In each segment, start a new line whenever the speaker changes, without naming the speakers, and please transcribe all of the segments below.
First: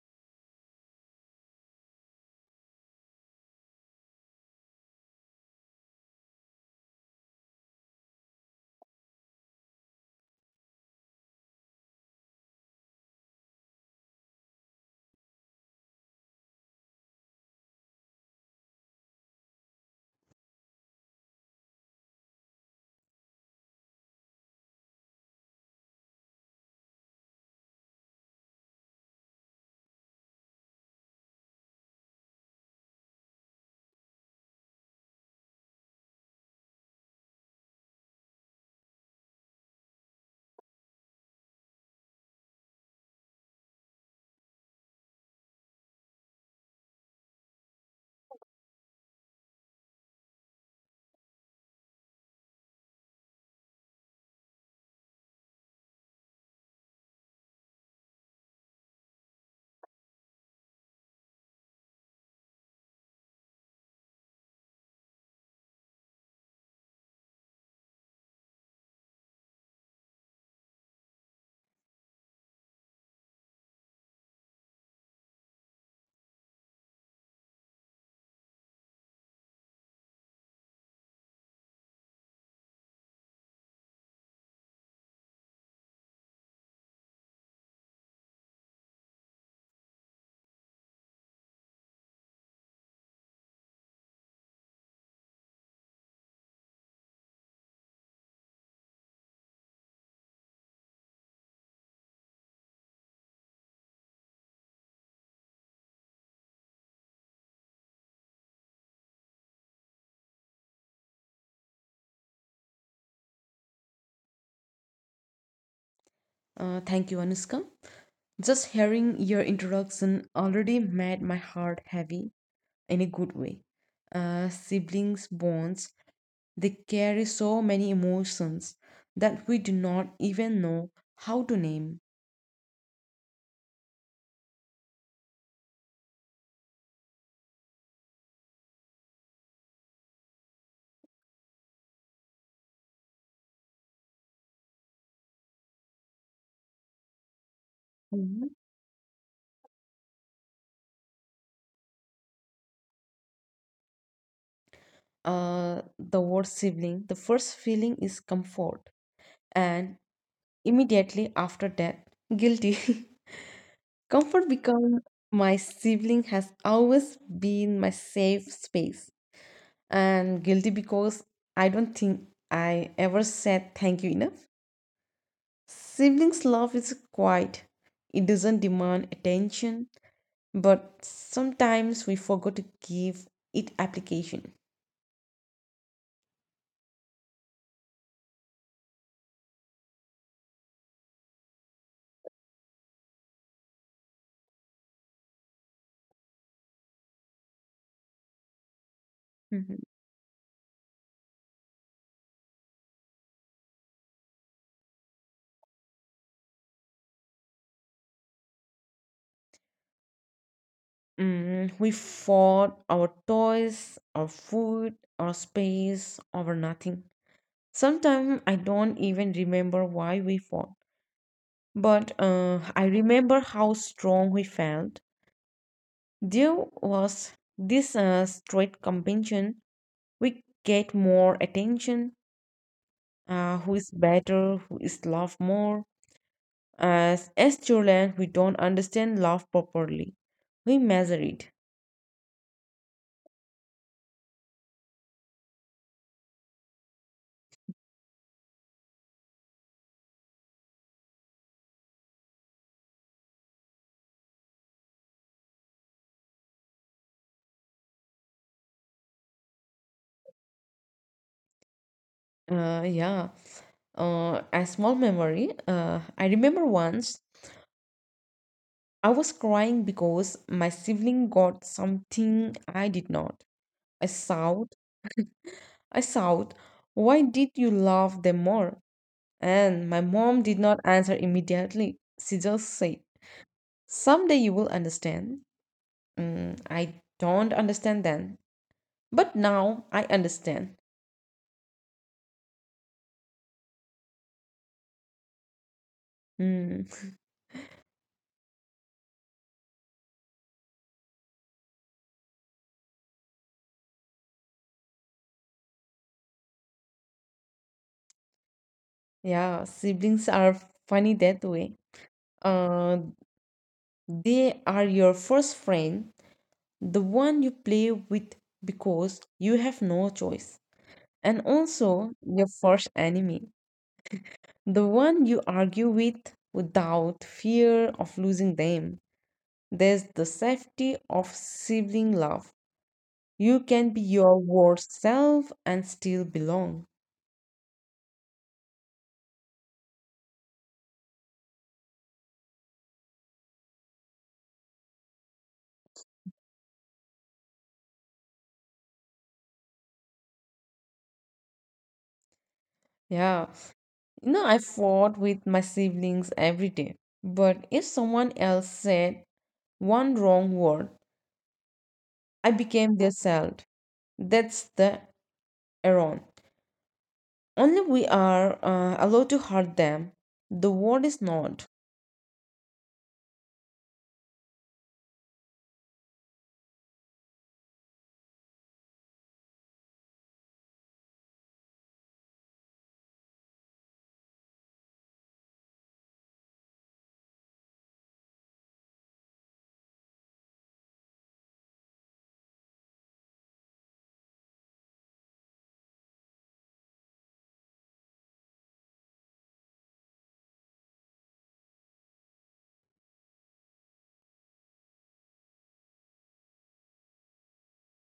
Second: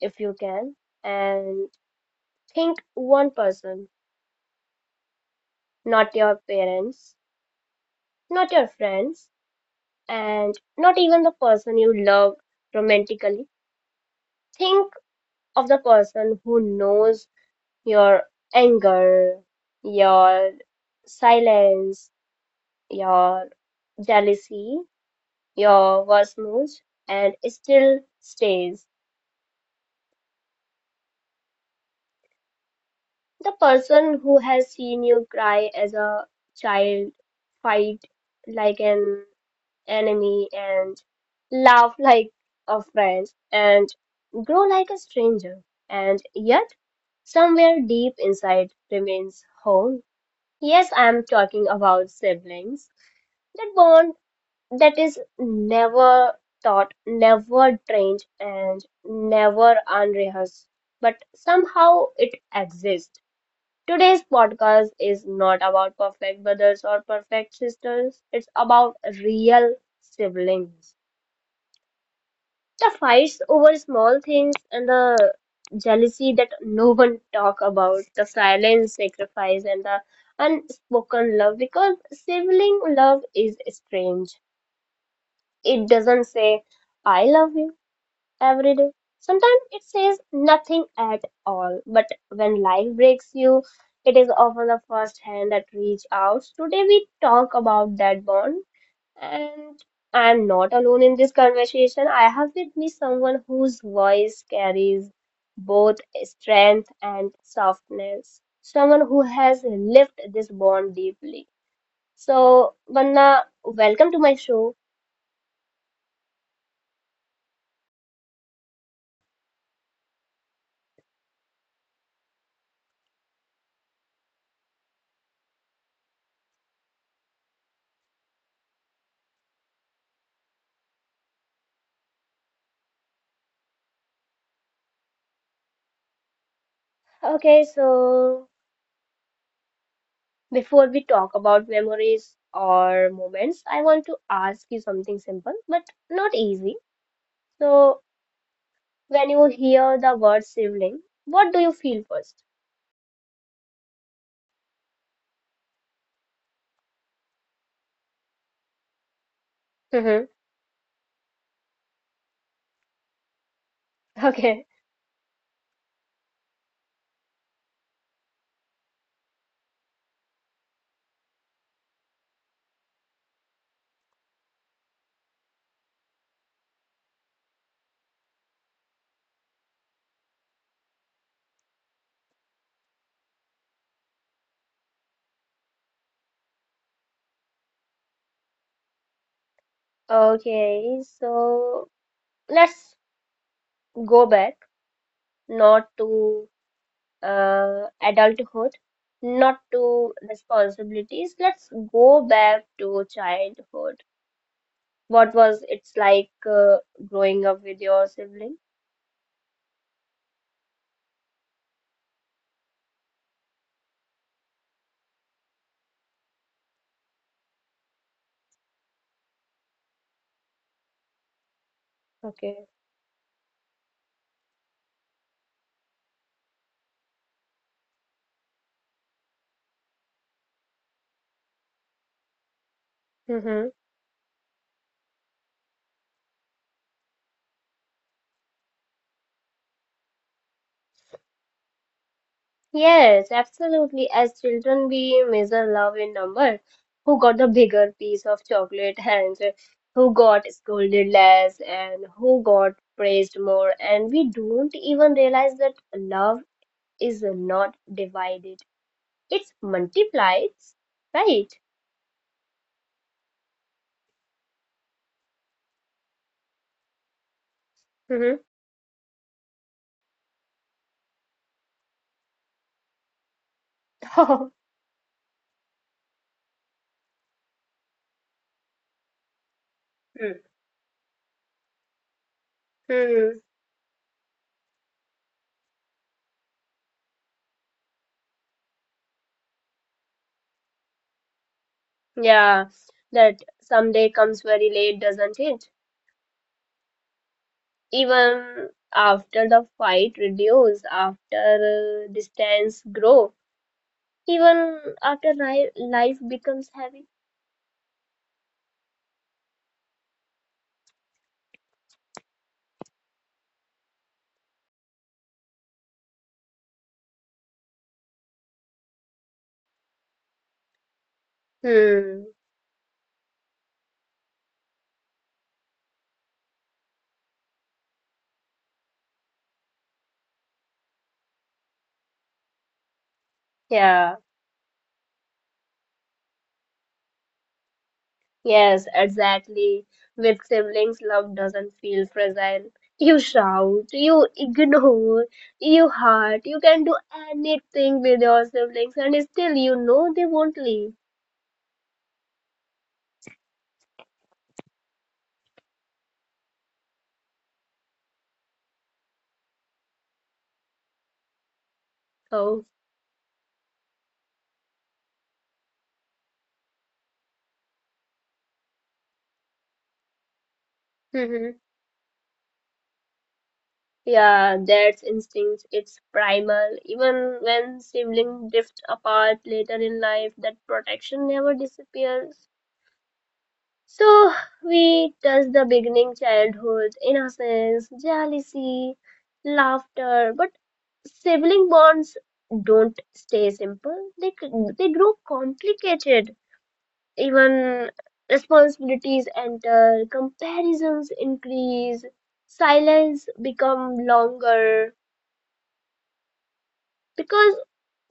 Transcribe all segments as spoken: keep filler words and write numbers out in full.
if you can and think one person, not your parents, not your friends, and not even the person you love romantically. Think of the person who knows your anger, your silence, your jealousy, your worst moods, and it still stays. The person who has seen you cry as a child, fight like an enemy, and laugh like a friend, and grow like a stranger, and yet somewhere deep inside remains home. Yes, I'm talking about siblings. That bond that is never taught, never trained, and never unrehearsed, but somehow it exists. Today's podcast is not about perfect brothers or perfect sisters, it's about real siblings. The fights over small things and the jealousy that no one talk about, the silent sacrifice and the unspoken love because sibling love is strange. It doesn't say I love you every day. Sometimes it says nothing at all. But when life breaks you, it is often the first hand that reach out. Today we talk about that bond and I'm not alone in this conversation. I have with me someone whose voice carries both strength and softness. Someone who has lived this bond deeply. So, Vanna, welcome to my show.
Uh, thank you, Anuska. Just hearing your introduction already made my heart heavy in a good way. Uh, siblings' bonds, they carry so many emotions that we do not even know how to name.
Okay, so before we talk about memories or moments, I want to ask you something simple but not easy. So,
Mhm.
when you hear the word sibling, what do you feel first?
Uh, the word sibling, the first feeling is comfort, and
Mm-hmm.
immediately after that, guilty. Comfort
Okay.
becomes my sibling has always been my safe space. And guilty because I don't think I ever said thank you enough. Siblings' love is quiet, it doesn't demand attention, but sometimes we forgot to give it application.
Okay, so let's go back, not to uh, adulthood, not
Mhm.
to responsibilities. Let's go back to childhood. What was it's like uh, growing up with your sibling?
Mm, we fought our toys, our food, our space, over nothing. Sometimes I don't even remember why we fought, but uh,
Okay.
I remember how strong we felt. There was this uh, straight competition. We get more attention. Uh, who is better? Who is loved more? As as children, we don't understand love properly. We measure it.
Yes, absolutely. As children, we measure love in numbers. Who got the bigger piece of chocolate and who got scolded less and who got praised more. And we don't even realize that love is not divided. It's multiplied, right?
Uh, yeah. Uh, a small memory. Uh, I remember once
Mm-hmm.
I was crying because my sibling got something I did not. I shout, I shout, why did you love them more? And my mom did not answer immediately. She just said,
Hmm.
someday you will understand. Mm, I don't understand then, but now I understand.
Yeah, that someday comes very late, doesn't it?
Mm,
Even after the fight reduce, after uh, distance grow even after ni- life becomes heavy.
yeah, siblings are funny that way. Uh, They are your first friend, the one you play with because you have no choice, and also
Hmm.
your first enemy, the one you argue with without fear of losing them. There's the safety of sibling love. You can be
Yeah.
your worst self and still belong.
Yes, exactly. With siblings, love doesn't feel fragile. You shout, you ignore, you hurt, you can do anything with your siblings, and still you know they won't leave.
Yeah. You know, I fought with my siblings every day. But if someone else said one wrong word, I
Oh.
became their child. That's the Iran. Only we are uh, allowed to hurt them. The world is
Hmm.
not.
Yeah, that's instinct. It's primal. Even when siblings drift apart later in life, that protection never disappears. So we touch the beginning childhood, innocence, jealousy, laughter, but sibling bonds don't stay simple. They c- they grow complicated. Even responsibilities enter, comparisons increase, silence become longer because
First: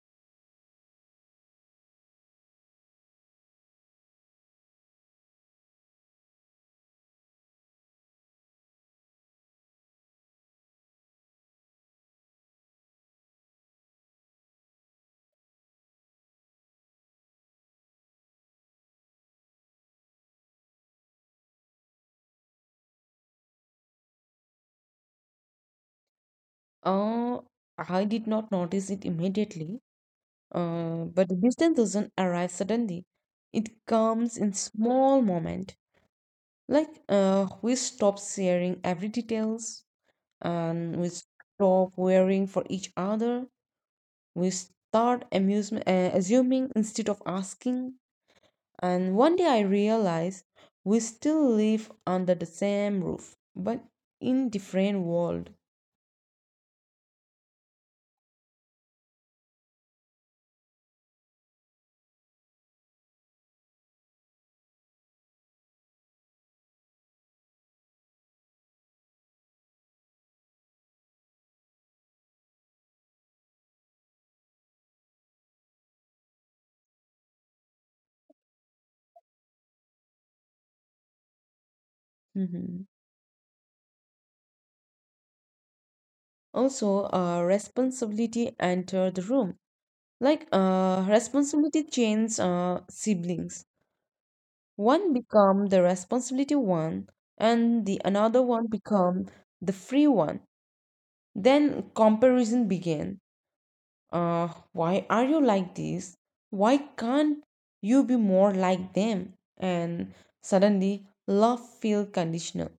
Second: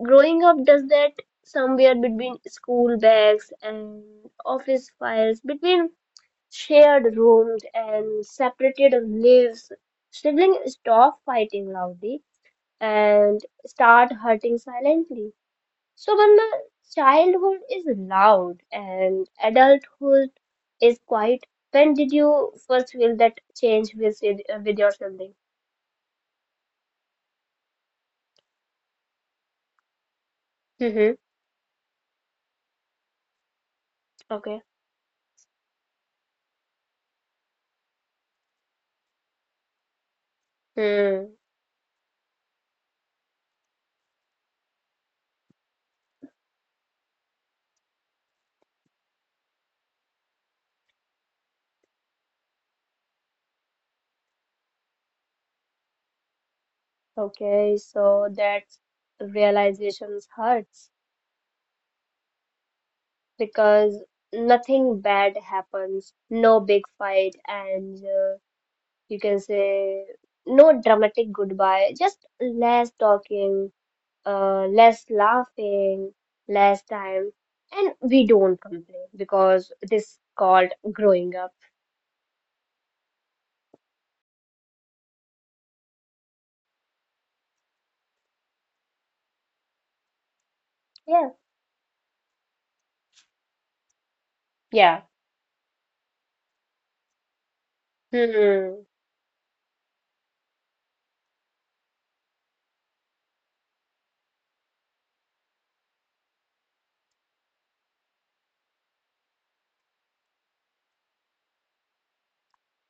growing up does that somewhere between school bags and office files between shared rooms and separated lives. Siblings stop fighting loudly and start hurting silently. So when the childhood is loud and adulthood is quiet, when did you first feel that change with sid- uh, with your sibling?
Uh, I did not notice it immediately, uh,
Mm-hmm.
but the distance doesn't arrive suddenly. It comes in
Okay.
small moment. Like uh, we stop sharing every details, and we
Hmm.
stop worrying for each other. We start amusement, uh, assuming instead of asking. And one day I realized we still live under the same roof, but in different world.
Okay. So that realizations hurts because nothing bad happens, no big fight, and uh, you can say no dramatic goodbye, just less talking, uh, less laughing, less time, and we don't complain because this called growing up.
Hmm. Also, uh, responsibility entered the room. Like uh,
Yeah,
responsibility changed uh, siblings.
yeah.
One become the responsibility one, and the another one
Hmm.
become the free one. Then comparison began. Uh, why are you like this? Why can't you be more like them? And suddenly, love feel conditional.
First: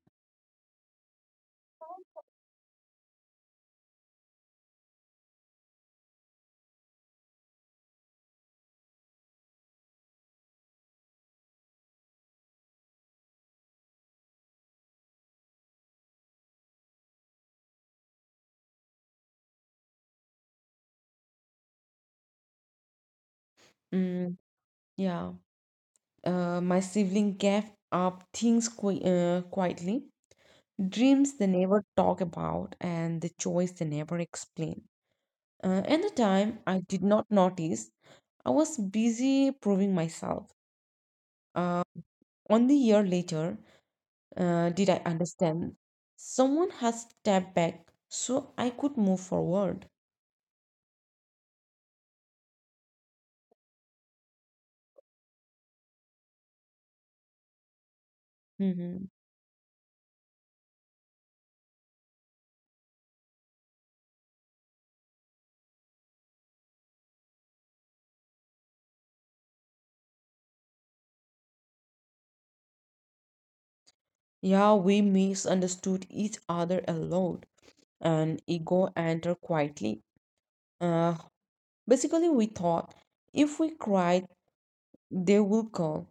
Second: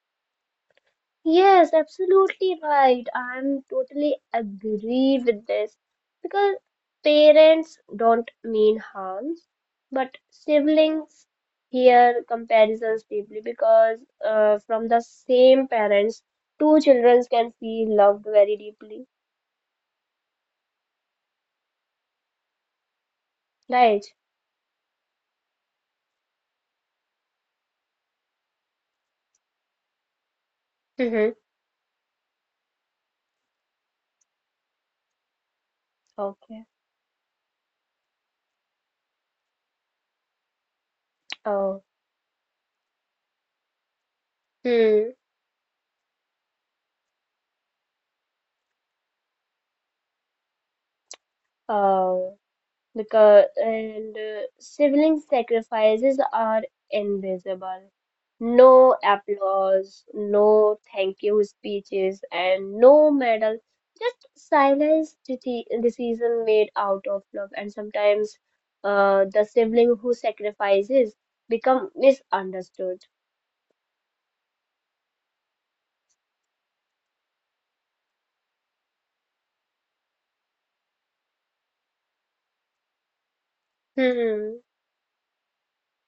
Yes, absolutely right. I'm totally agree with this because parents don't mean harms, but siblings hear comparisons deeply because uh, from the same parents, two children can feel loved very deeply. Right.
Mm, yeah. Uh, my sibling gave up things qui- uh, quietly,
Mm-hmm.
dreams they never talk about, and the choice they never explain. Uh, at the time,
Okay.
I did not notice. I was busy proving myself. Uh,
Oh.
Only a year later, uh, did I
Hmm.
understand? Someone has stepped back so I could move forward.
Oh. Because and uh, sibling sacrifices are invisible. No
Mhm.
applause, no thank you speeches, and no medal. Just silence deci- decision made out of love. And sometimes uh, the sibling who sacrifices become misunderstood.
Yeah, we misunderstood each other a lot, and ego entered quietly. Uh, Basically, we thought if we cried,
Hmm.
they will call.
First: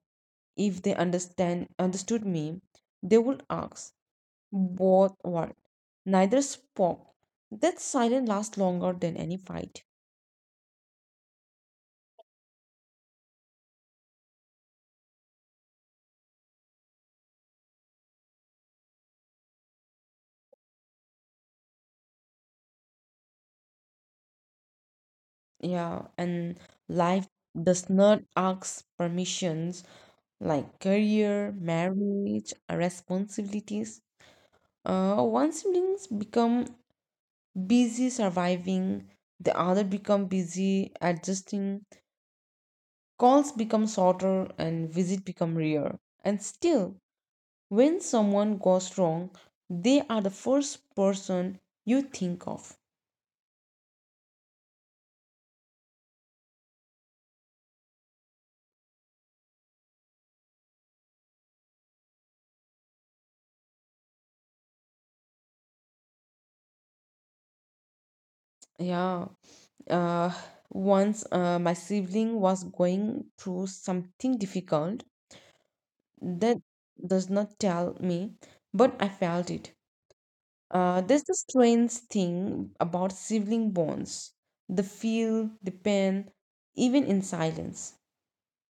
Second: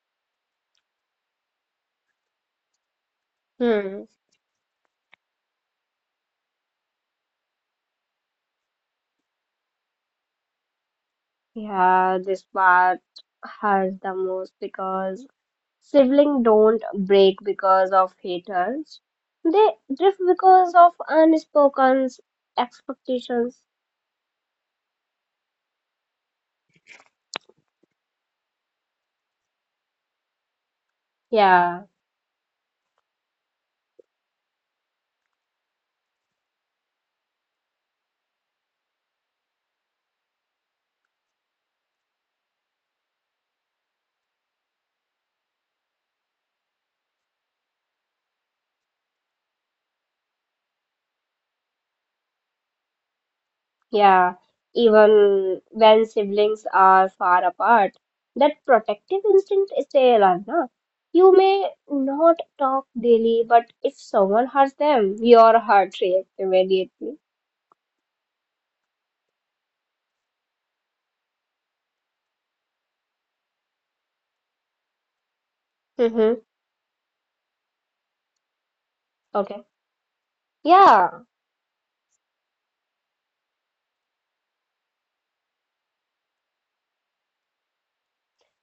If they understand understood me, they will ask.
Hmm.
Both were. Neither spoke. That silence lasts longer than any fight.
Yeah, this part hurts the most because siblings don't break because of haters. They drift because of unspoken expectations.
Yeah, and life does not ask permissions like career,
Yeah,
marriage, responsibilities. Uh, one siblings become busy surviving, the other become busy adjusting. Calls become shorter and visit become rare. And still, when someone goes wrong, they are the first person you think of.
yeah. Even when siblings are far apart, that protective instinct stays alive. Na? You may not talk daily, but if someone hurts them, your heart reacts immediately.
Yeah. Uh, once uh, my sibling was going through something difficult
Mm-hmm.
that does not tell me, but I felt
Okay.
it. Uh, there's
Yeah.
the strange thing about sibling bonds, the feel, the pain, even in silence.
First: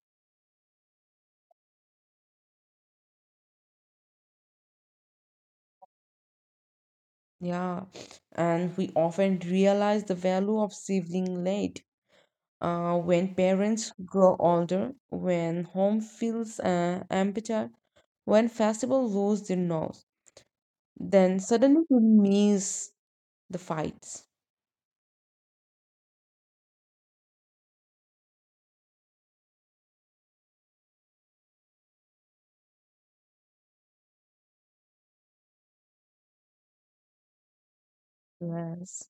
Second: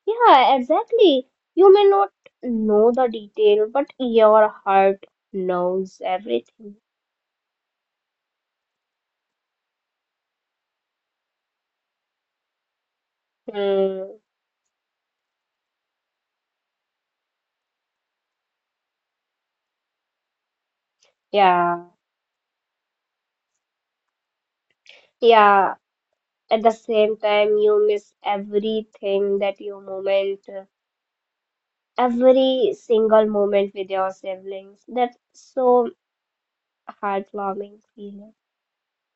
Yeah, exactly. You may not know the detail, but your heart knows everything.
Yeah. And we often realize the value of sibling late. Uh, when parents
Hmm.
grow older, when home feels uh, emptier, when festival lose their noise. Then suddenly
Yeah,
you miss the fights.
yeah. At the same time, you miss everything that you moment, every single moment with your siblings. That's so heartwarming feeling.
Yes.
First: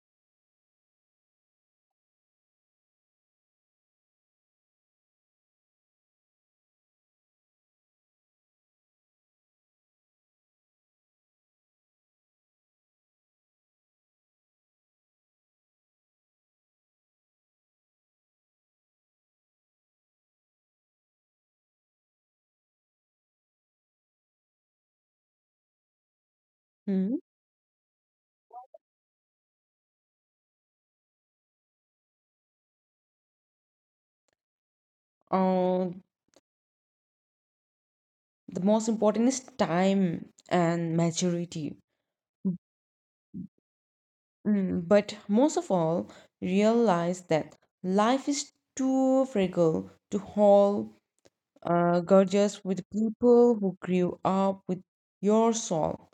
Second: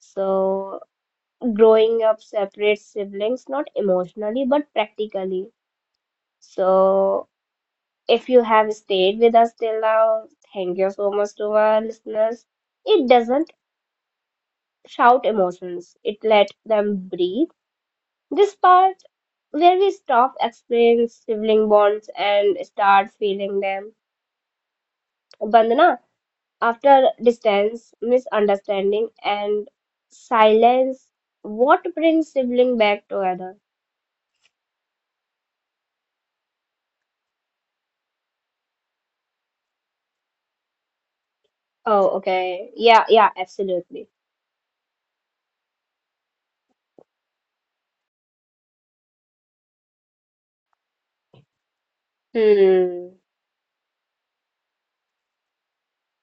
So, growing up separates siblings, not emotionally, but practically. So, if you have stayed with us till now, thank you so much to our listeners. It doesn't shout emotions, it let them breathe. This part where we stop explaining sibling bonds and start feeling them. Bandana, after
Mm-hmm.
distance, misunderstanding, and silence, what brings sibling back together?
Uh, the most important is time and maturity.
Oh, okay. Yeah, yeah, absolutely.
Mm, but most of all, realize that life is too fragile to hold uh, grudges with
Hmm.
people who grew up with your soul.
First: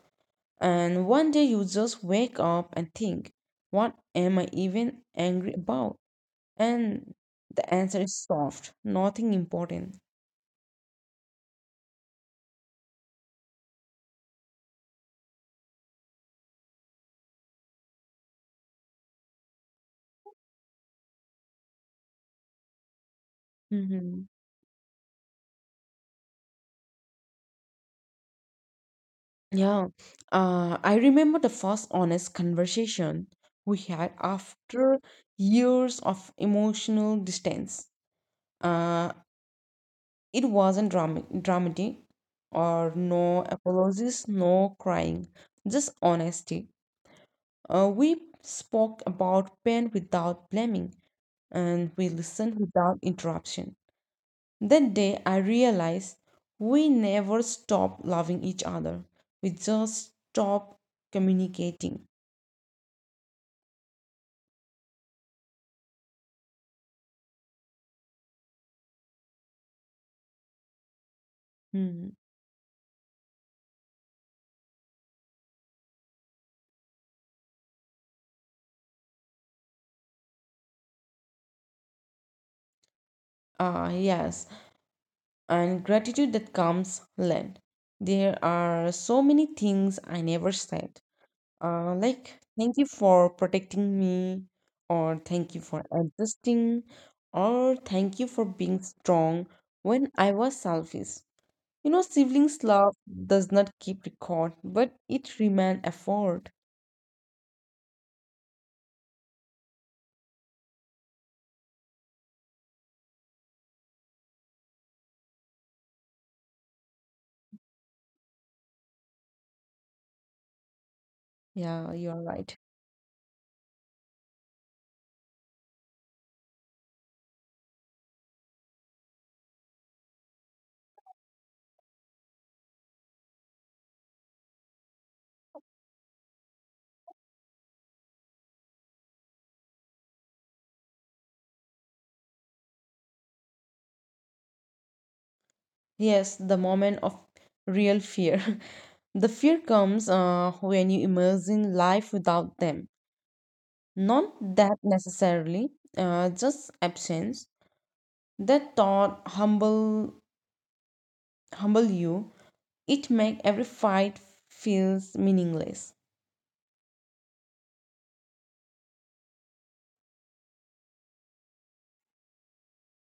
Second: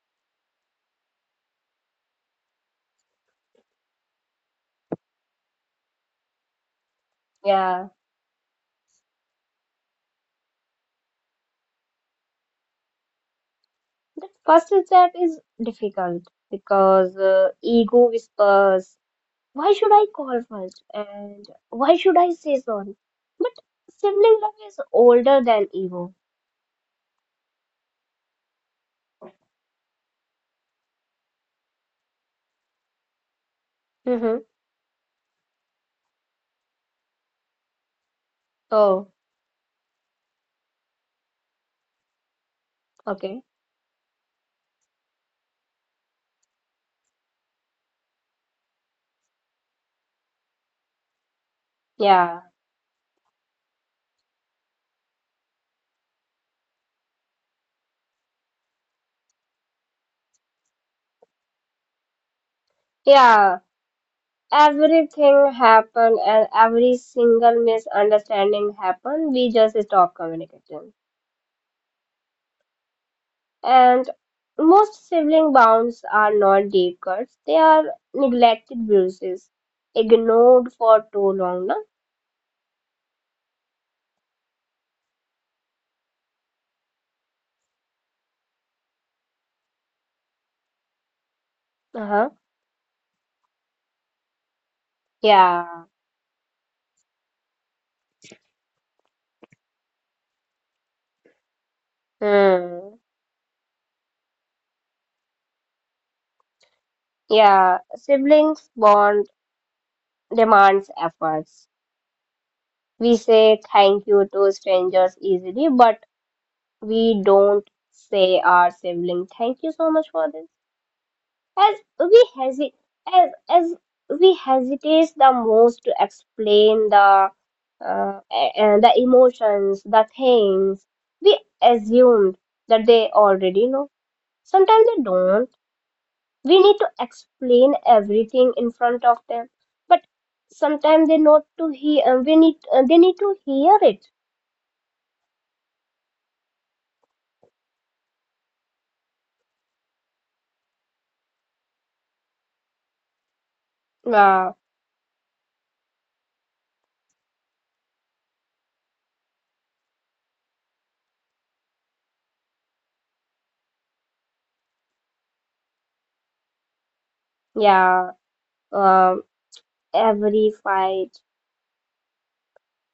And one day you just wake up and think, what am I even angry about? And the
Yeah.
answer is soft, nothing important.
The first step is difficult because uh, ego whispers, why should I call first and why should I say sorry? But
Hmm.
sibling love is older than ego.
Yeah. Uh, I remember the first honest conversation we had
Mm-hmm.
after years of emotional distance. Uh,
Oh,
It wasn't dram- dramatic or no
okay.
apologies, no crying, just honesty. Uh, we spoke about pain without blaming and we
Yeah.
listened without interruption. That day, I realized we never stopped loving each other, we just stopped communicating.
Yeah. Everything happened and every single misunderstanding happened. We just stopped communicating.
Hmm.
And most sibling bonds are not deep cuts, they are neglected bruises, ignored for too long. No?
Ah, yes, and gratitude that comes late. There are so many things I never said uh,
Uh-huh.
like thank you for protecting me or thank you for
Yeah.
adjusting or thank you for being strong when I was selfish. You know, siblings love
Hmm.
does not keep record but it remain effort.
Yeah. Siblings bond demands efforts. We say thank you to strangers easily, but we don't say our sibling thank you so much for this. As
Yeah, you're
we
right.
hesitate, as, as we hesitate the most to explain the uh, and the emotions, the things we assumed that they already know. Sometimes they don't. We need to explain everything in front of them, but sometimes they not to hear. Uh, We need uh, they need to hear it.
Yes, the moment of real fear. The fear comes uh, when you imagine life without them, not
Uh,
that necessarily, uh, just absence. That thought humble humble you, it make every fight feels meaningless.
yeah. Um, every fight.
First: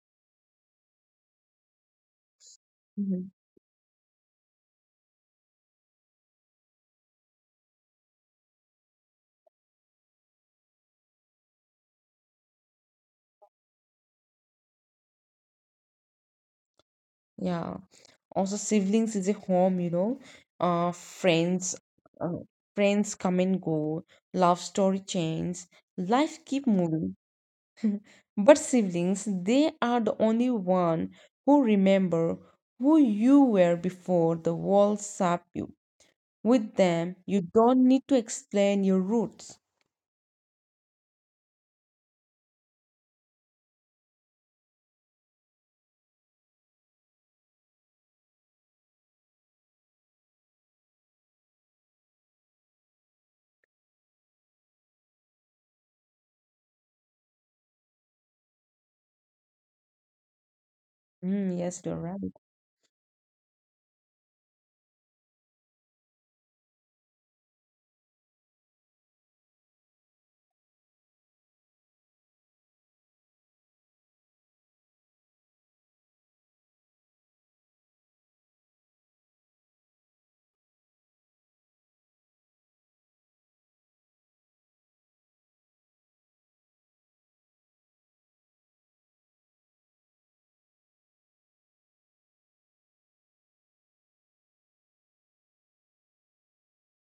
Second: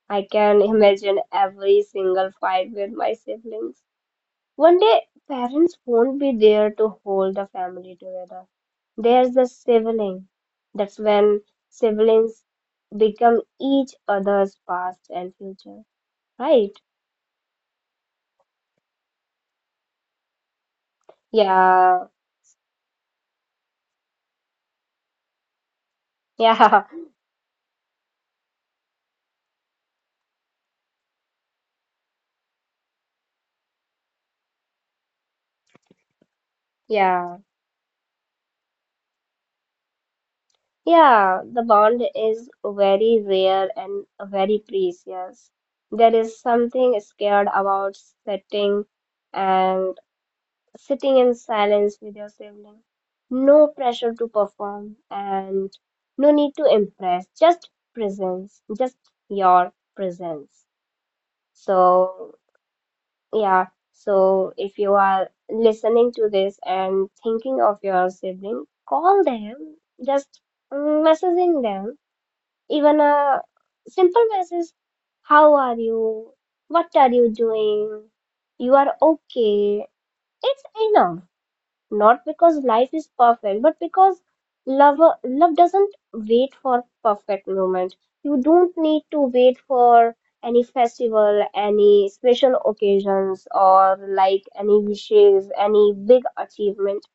I can imagine every single fight with my
Mhm.
siblings. One day, parents won't be there to hold the family together. There's the sibling. That's when siblings become each other's past and future. Right?
Yeah. Also, siblings is a home, you know. Uh, friends,
Yeah,
uh, friends come and go. Love story changes. Life keep
yeah,
moving. But siblings, they are the only one who remember who you were before the world sapped you. With them,
yeah,
you don't need to explain your roots.
yeah. The bond is very rare and very precious. There is something scared about setting and sitting in silence with your sibling. No pressure to perform and no need to impress, just presence, just your presence.
Mm, yes, you're right.
So, yeah, so if you are listening to this and thinking of your sibling, call them, just mm, messaging them. Even a simple message, how are you? What are you doing? You are okay. It's enough not because life is perfect, but because love love doesn't wait for perfect moment. You don't need to wait for any festival, any special occasions, or like any wishes, any big achievement.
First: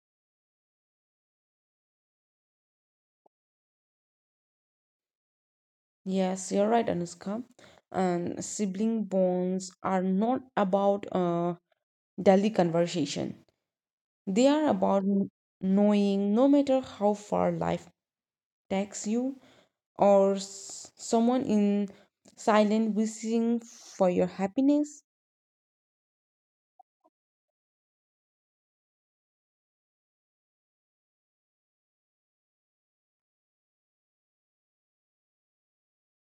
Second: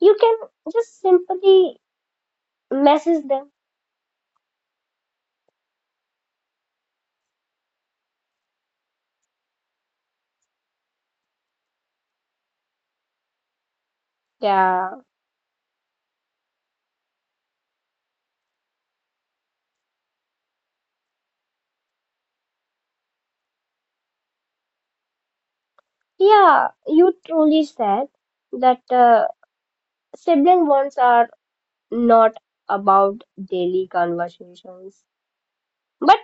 You can just simply message them.
Yes, you're right, Anushka. And sibling bonds are not about uh, daily conversation. They are
Yeah,
about kn- knowing no matter how far life takes you or s- someone in silent wishing for your happiness.
yeah. You truly said that uh, sibling bonds are not about daily conversations. But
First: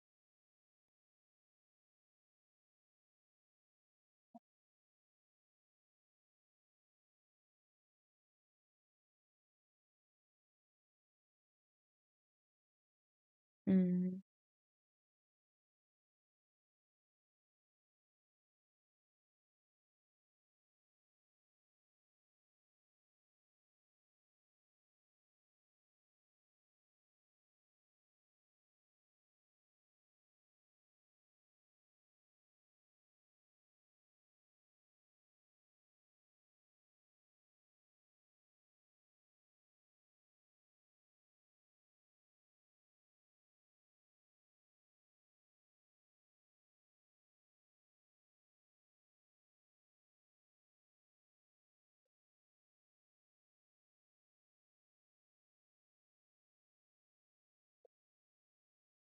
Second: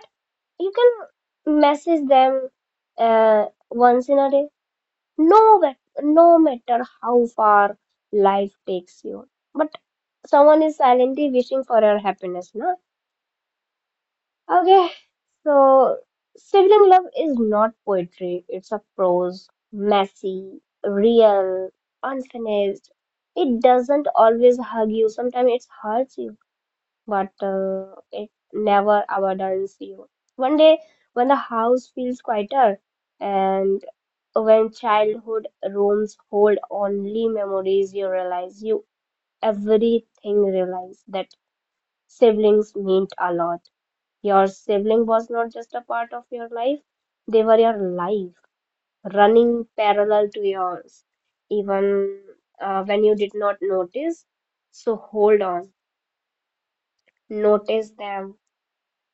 you can message them uh, once in a day no mat- no matter how far life takes you but someone is silently wishing for your happiness, no?
Mm-hmm.
Okay, so sibling love is not poetry, it's a prose, messy, real, unfinished. It doesn't always hug you, sometimes it hurts you, but uh, it never abandons you. One day, when the house feels quieter and when childhood rooms hold only memories, you realize you everything realize that siblings meant a lot. Your sibling was not just a part of your life, they were your life, running parallel to yours, even uh, when you did not notice. So hold on, notice them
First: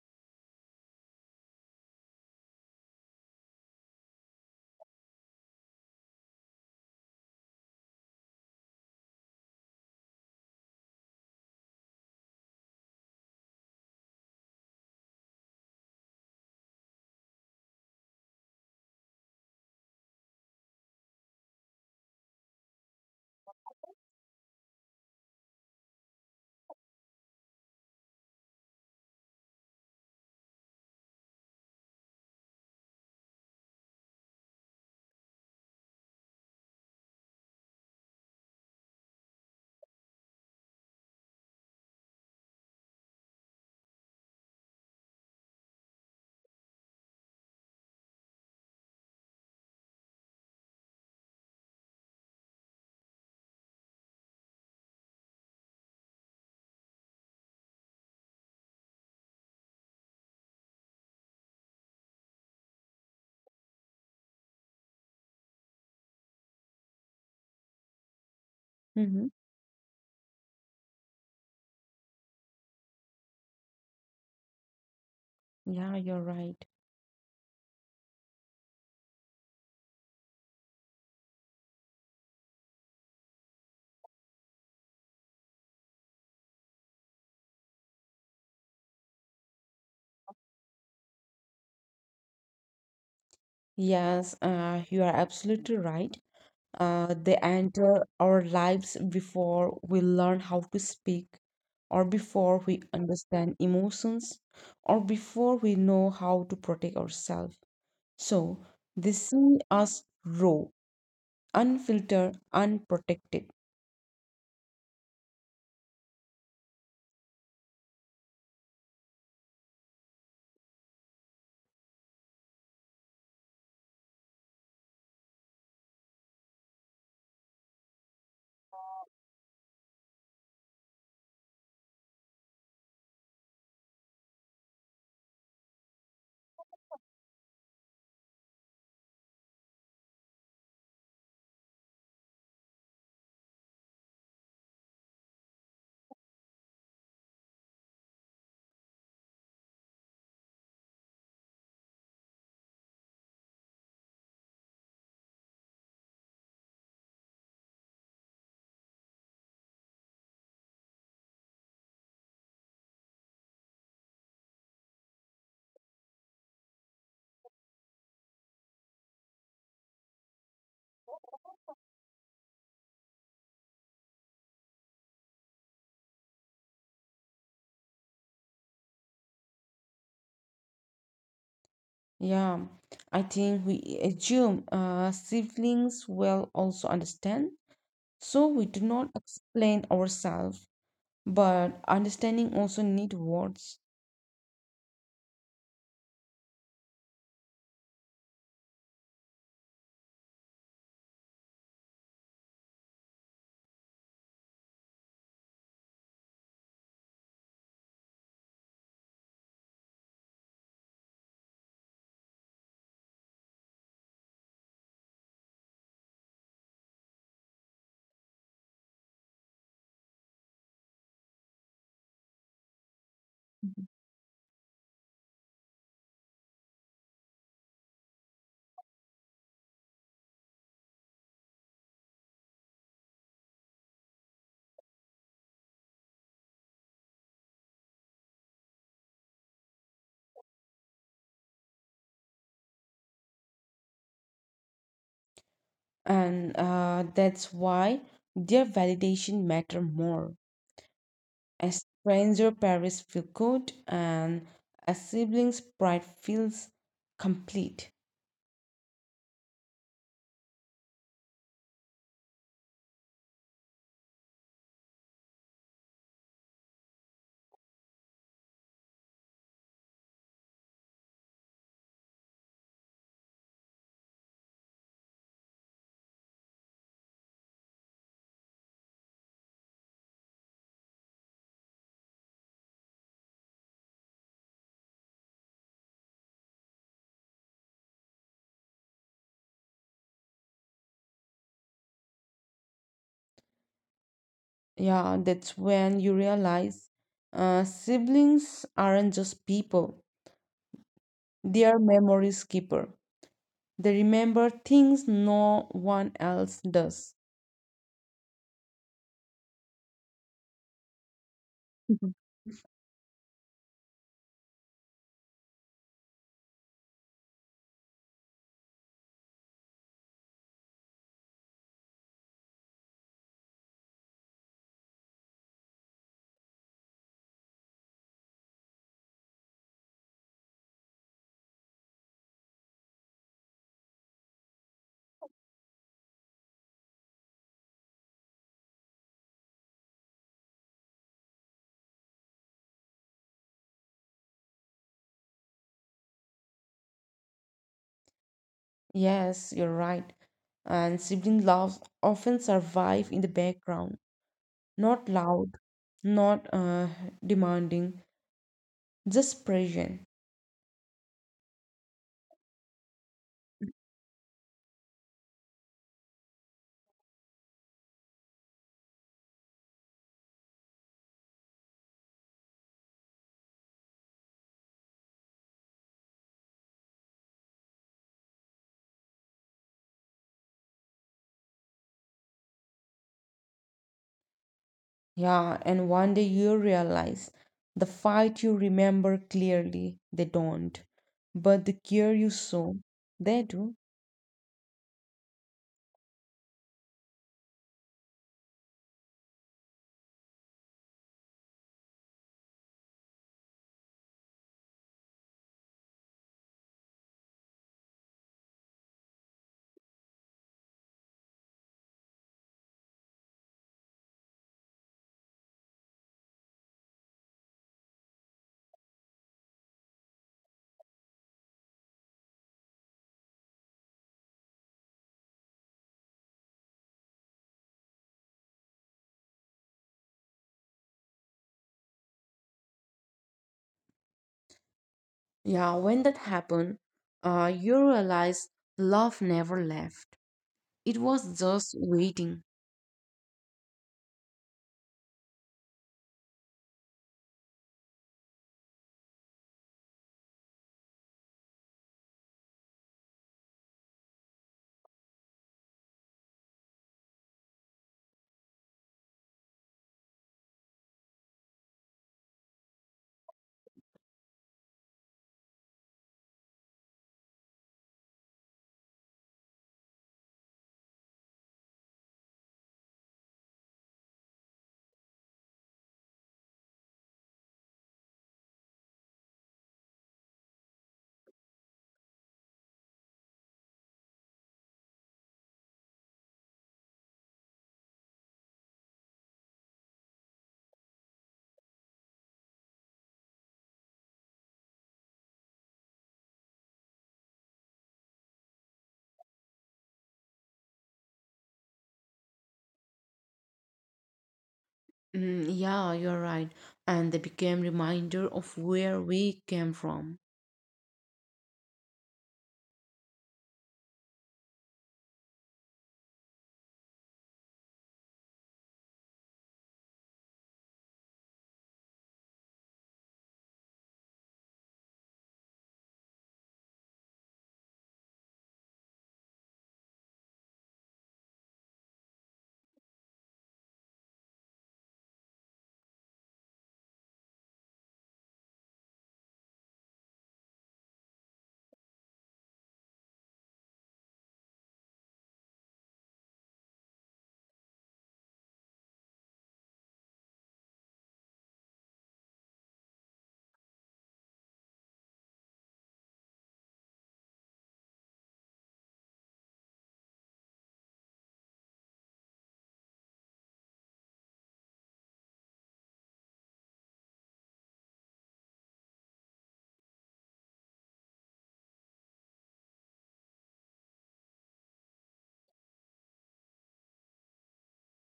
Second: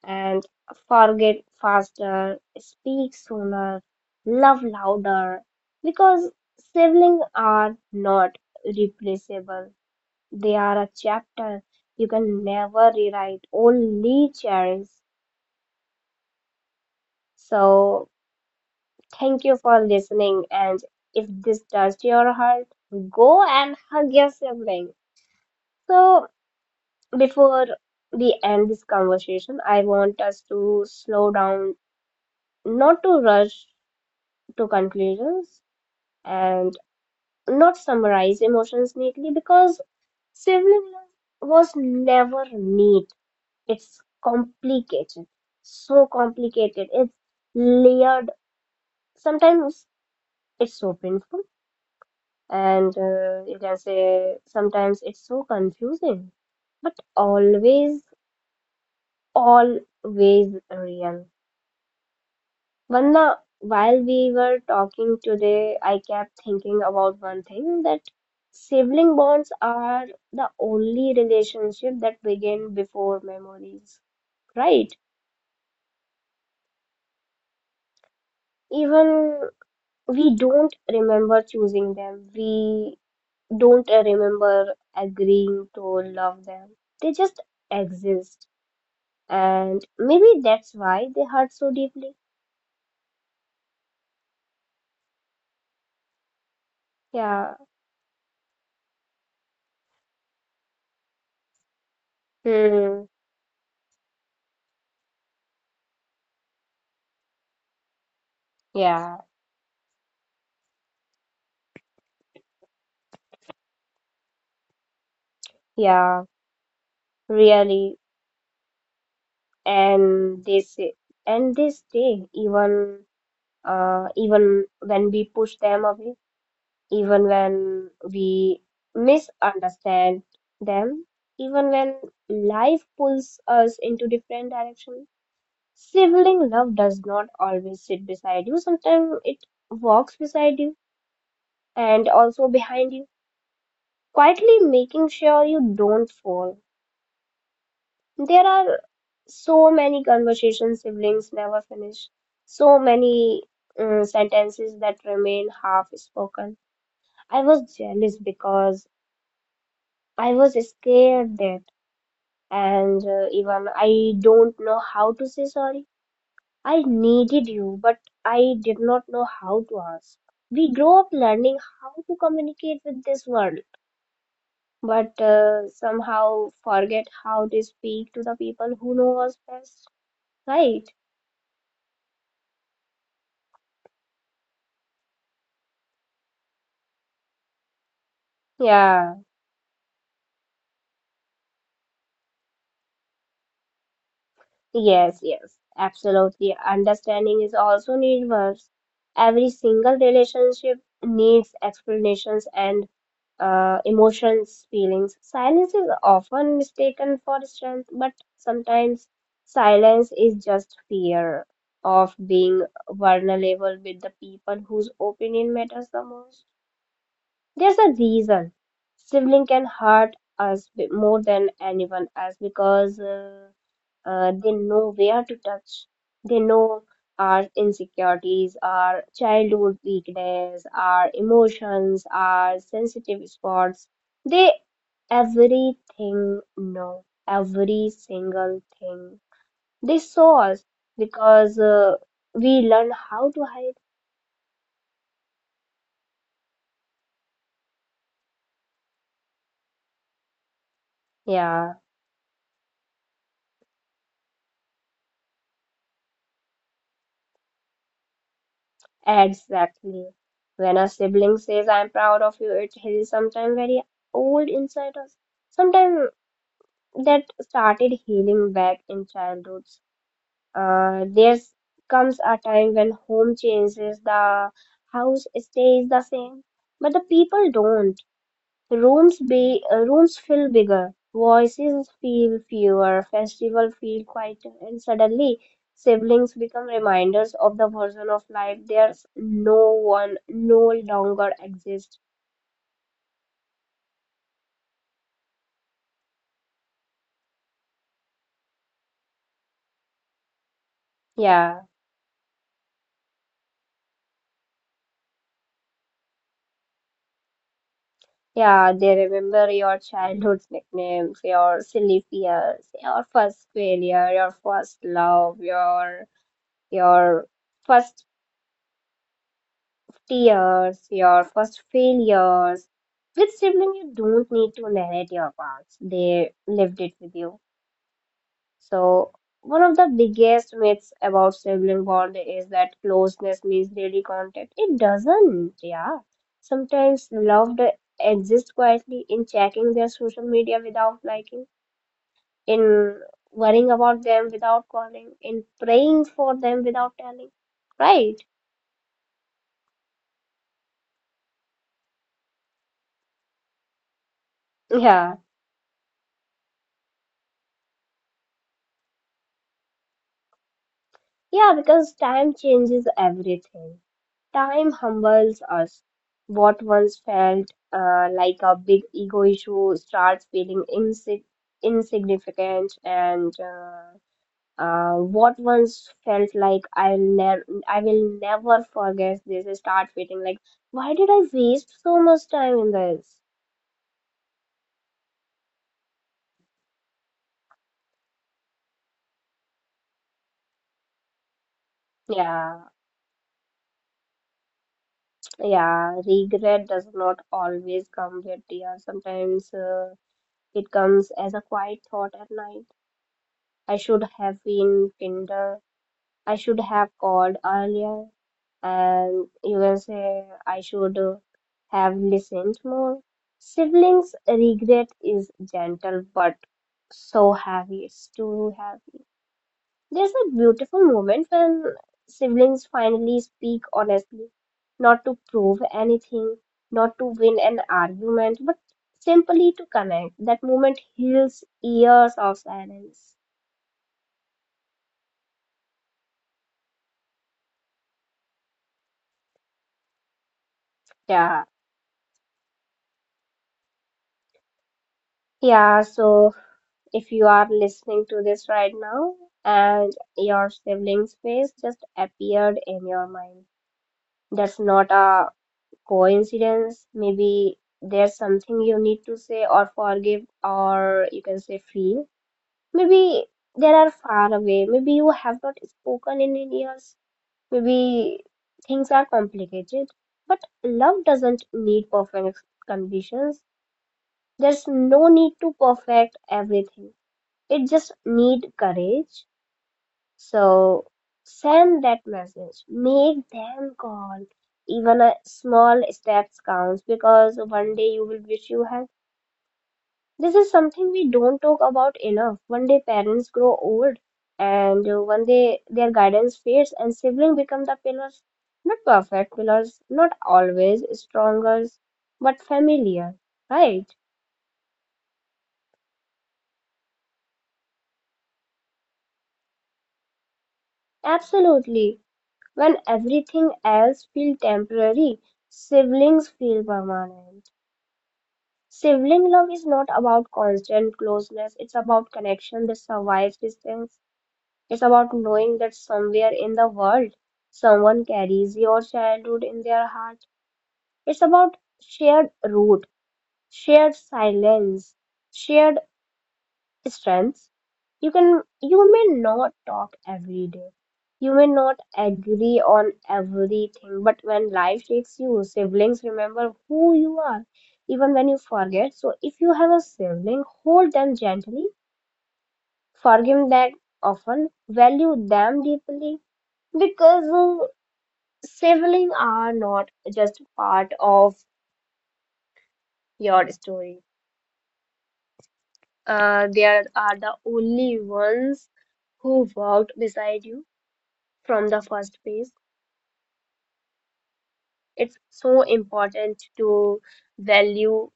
and forget faster, speak sooner, love louder because siblings are not replaceable. They are a chapter you can never rewrite, only cherish. So, thank you for listening. And if this touched your heart, go and hug your sibling. So, before we end this conversation, I want us to slow down, not to rush to conclusions and not summarize emotions neatly because sibling love was never neat. It's complicated, so complicated. It's layered. Sometimes it's so painful, and uh, you can say sometimes it's so confusing, but always, always real. Vandana, while we were talking today, I kept thinking about one thing that sibling
Mm-hmm.
bonds are the only relationship that begin before memories, right?
Yeah, you're right.
Even we don't remember choosing them, we don't remember agreeing to love them. They just exist, and maybe that's why they hurt so deeply.
Yes, uh, you are absolutely right. Uh, they
Yeah.
enter our lives before we learn how to speak, or before we
Hmm.
understand emotions, or before we know how to protect ourselves. So they
Yeah.
see us raw, unfiltered, unprotected.
Yeah. Really. And they say and they stay even uh, even when we push them away, even when we misunderstand them, even when life pulls us into different directions. Sibling love does not always sit beside you, sometimes it walks beside you and also behind you, quietly making sure you don't fall. There are so many conversations siblings never finish, so many mm, sentences that remain half spoken. I was jealous because I was scared that, and uh, even I don't know how to say sorry. I needed you, but I did not know how to ask. We grow up learning how to communicate with this world, but uh, somehow forget how to speak to the people who know us best, right?
Yeah, I think we assume uh, siblings will also understand. So we do not
Yeah.
explain ourselves, but understanding also need words.
Yes, yes, absolutely. Understanding is also need words. Every single relationship needs explanations and uh, emotions, feelings. Silence is often mistaken for strength, but sometimes silence is just fear of being vulnerable with the people whose opinion matters the most. There's a reason sibling can hurt us b- more than anyone else because. Uh, uh, they know where to touch. They know our insecurities, our childhood weakness, our emotions, our sensitive spots. They everything know, every single thing. They saw us because uh, we learn how to hide.
and uh, that's why their validation matter more. A
Yeah,
stranger parents feel good, and a sibling's pride feels complete.
exactly. When a sibling says, I'm proud of you, it is sometimes very old inside us. Sometimes that started healing back in childhoods. Uh, there comes a time when home changes, the house stays the same, but the people don't. The rooms be uh, rooms feel bigger, voices feel fewer, festival feel quieter, and suddenly siblings become reminders of the version of life there's no one no longer exists.
Yeah, that's when you realize uh, siblings aren't just people;
Yeah.
they are memories keeper. They remember things no one else does.
Yeah, they remember your childhood nicknames, your silly fears, your first failure, your first love, your your first tears, your first failures. With sibling, you don't need to narrate your past. They lived it with you. So, one of the biggest myths about sibling bond is that closeness means daily contact. It doesn't, yeah. Sometimes love d- exists quietly in checking their social media without liking, in worrying about them without calling, in praying for them without telling. Right?
Yes, you're right. And sibling loves often survive in the background. Not
Yeah.
loud, not uh, demanding, just present.
Yeah, because time changes everything. Time humbles us. What once felt uh, like a big ego issue starts feeling insig- insignificant, and uh, uh, what once felt like I'll never, I will never forget this, start feeling like, why did I waste so much time in this?
Yeah, and one day you realize the fight you remember clearly, they don't. But the care you
Yeah,
saw, they do.
yeah. Regret does not always come with tears. Sometimes uh, it comes as a quiet thought at night. I should have been kinder. I should have called earlier, and you will say I should uh, have listened more. Siblings' regret is gentle but so heavy, it's too heavy. There's a beautiful moment when siblings finally speak honestly, not to prove anything, not to win an argument, but simply to connect. That moment heals years of silence.
Yeah, when that happened, uh, you realize love never left. It was
Yeah,
just waiting.
yeah, so if you are listening to this right now and your sibling's face just appeared in your mind. That's not a coincidence. Maybe there's something you need to say or forgive, or you can say feel. Maybe they are far away. Maybe you have not spoken in years. Maybe things are complicated. But love doesn't need perfect conditions. There's no need to perfect everything. It just need courage. So send that message. Make them call. Even a small steps counts because one day you will wish you had. This is something we don't talk about enough. One day parents grow old, and uh, one day their guidance fades, and siblings become the pillars. Not perfect pillars, not always stronger, but familiar. Right?
Mm, yeah, you're right. And they became reminder of where we came from.
Absolutely. When everything else feels temporary, siblings feel permanent. Sibling love is not about constant closeness, it's about connection that survives distance. It's about knowing that somewhere in the world, someone carries your childhood in their heart. It's about shared root, shared silence, shared strengths. You can you may not talk every day, you may not agree on everything, but when life takes you, siblings remember who you are even when you forget. So if you have a sibling, hold them gently, forgive them often, value them deeply, because uh, siblings are not just part of your story. Uh, they are, are the only ones who walked beside you from the first place. It's so important to value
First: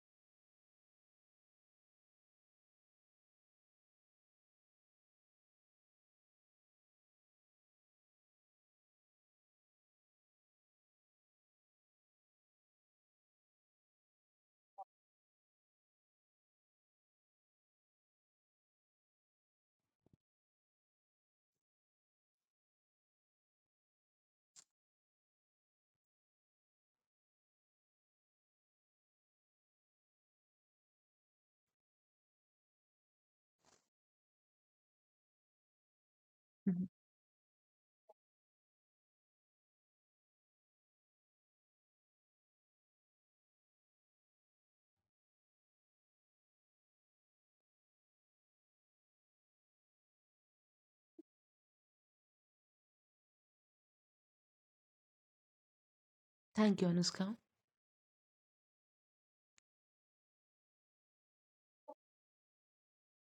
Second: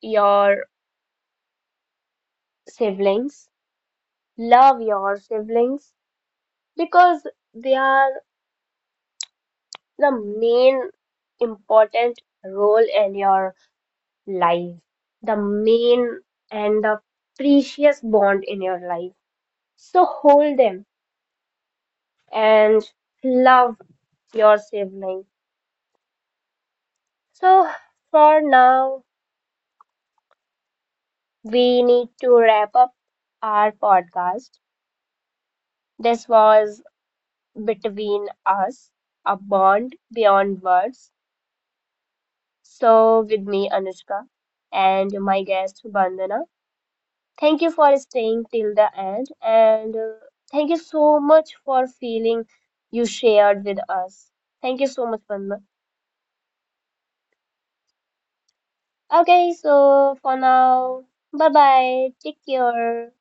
your siblings, love your siblings because they are the main important role in your life, the main and the precious bond in your life. So hold them and love your sibling. So for now, we need to wrap up our podcast. This was
Mhm.
between us, a bond beyond words. So, with me, Anushka, and my guest, Bandana. Thank you for staying till the end, and uh, thank you so much for feeling you shared with us. Thank you so much, Bandana.
Thank you, Anuska.
Okay, so for now, bye bye. Take care.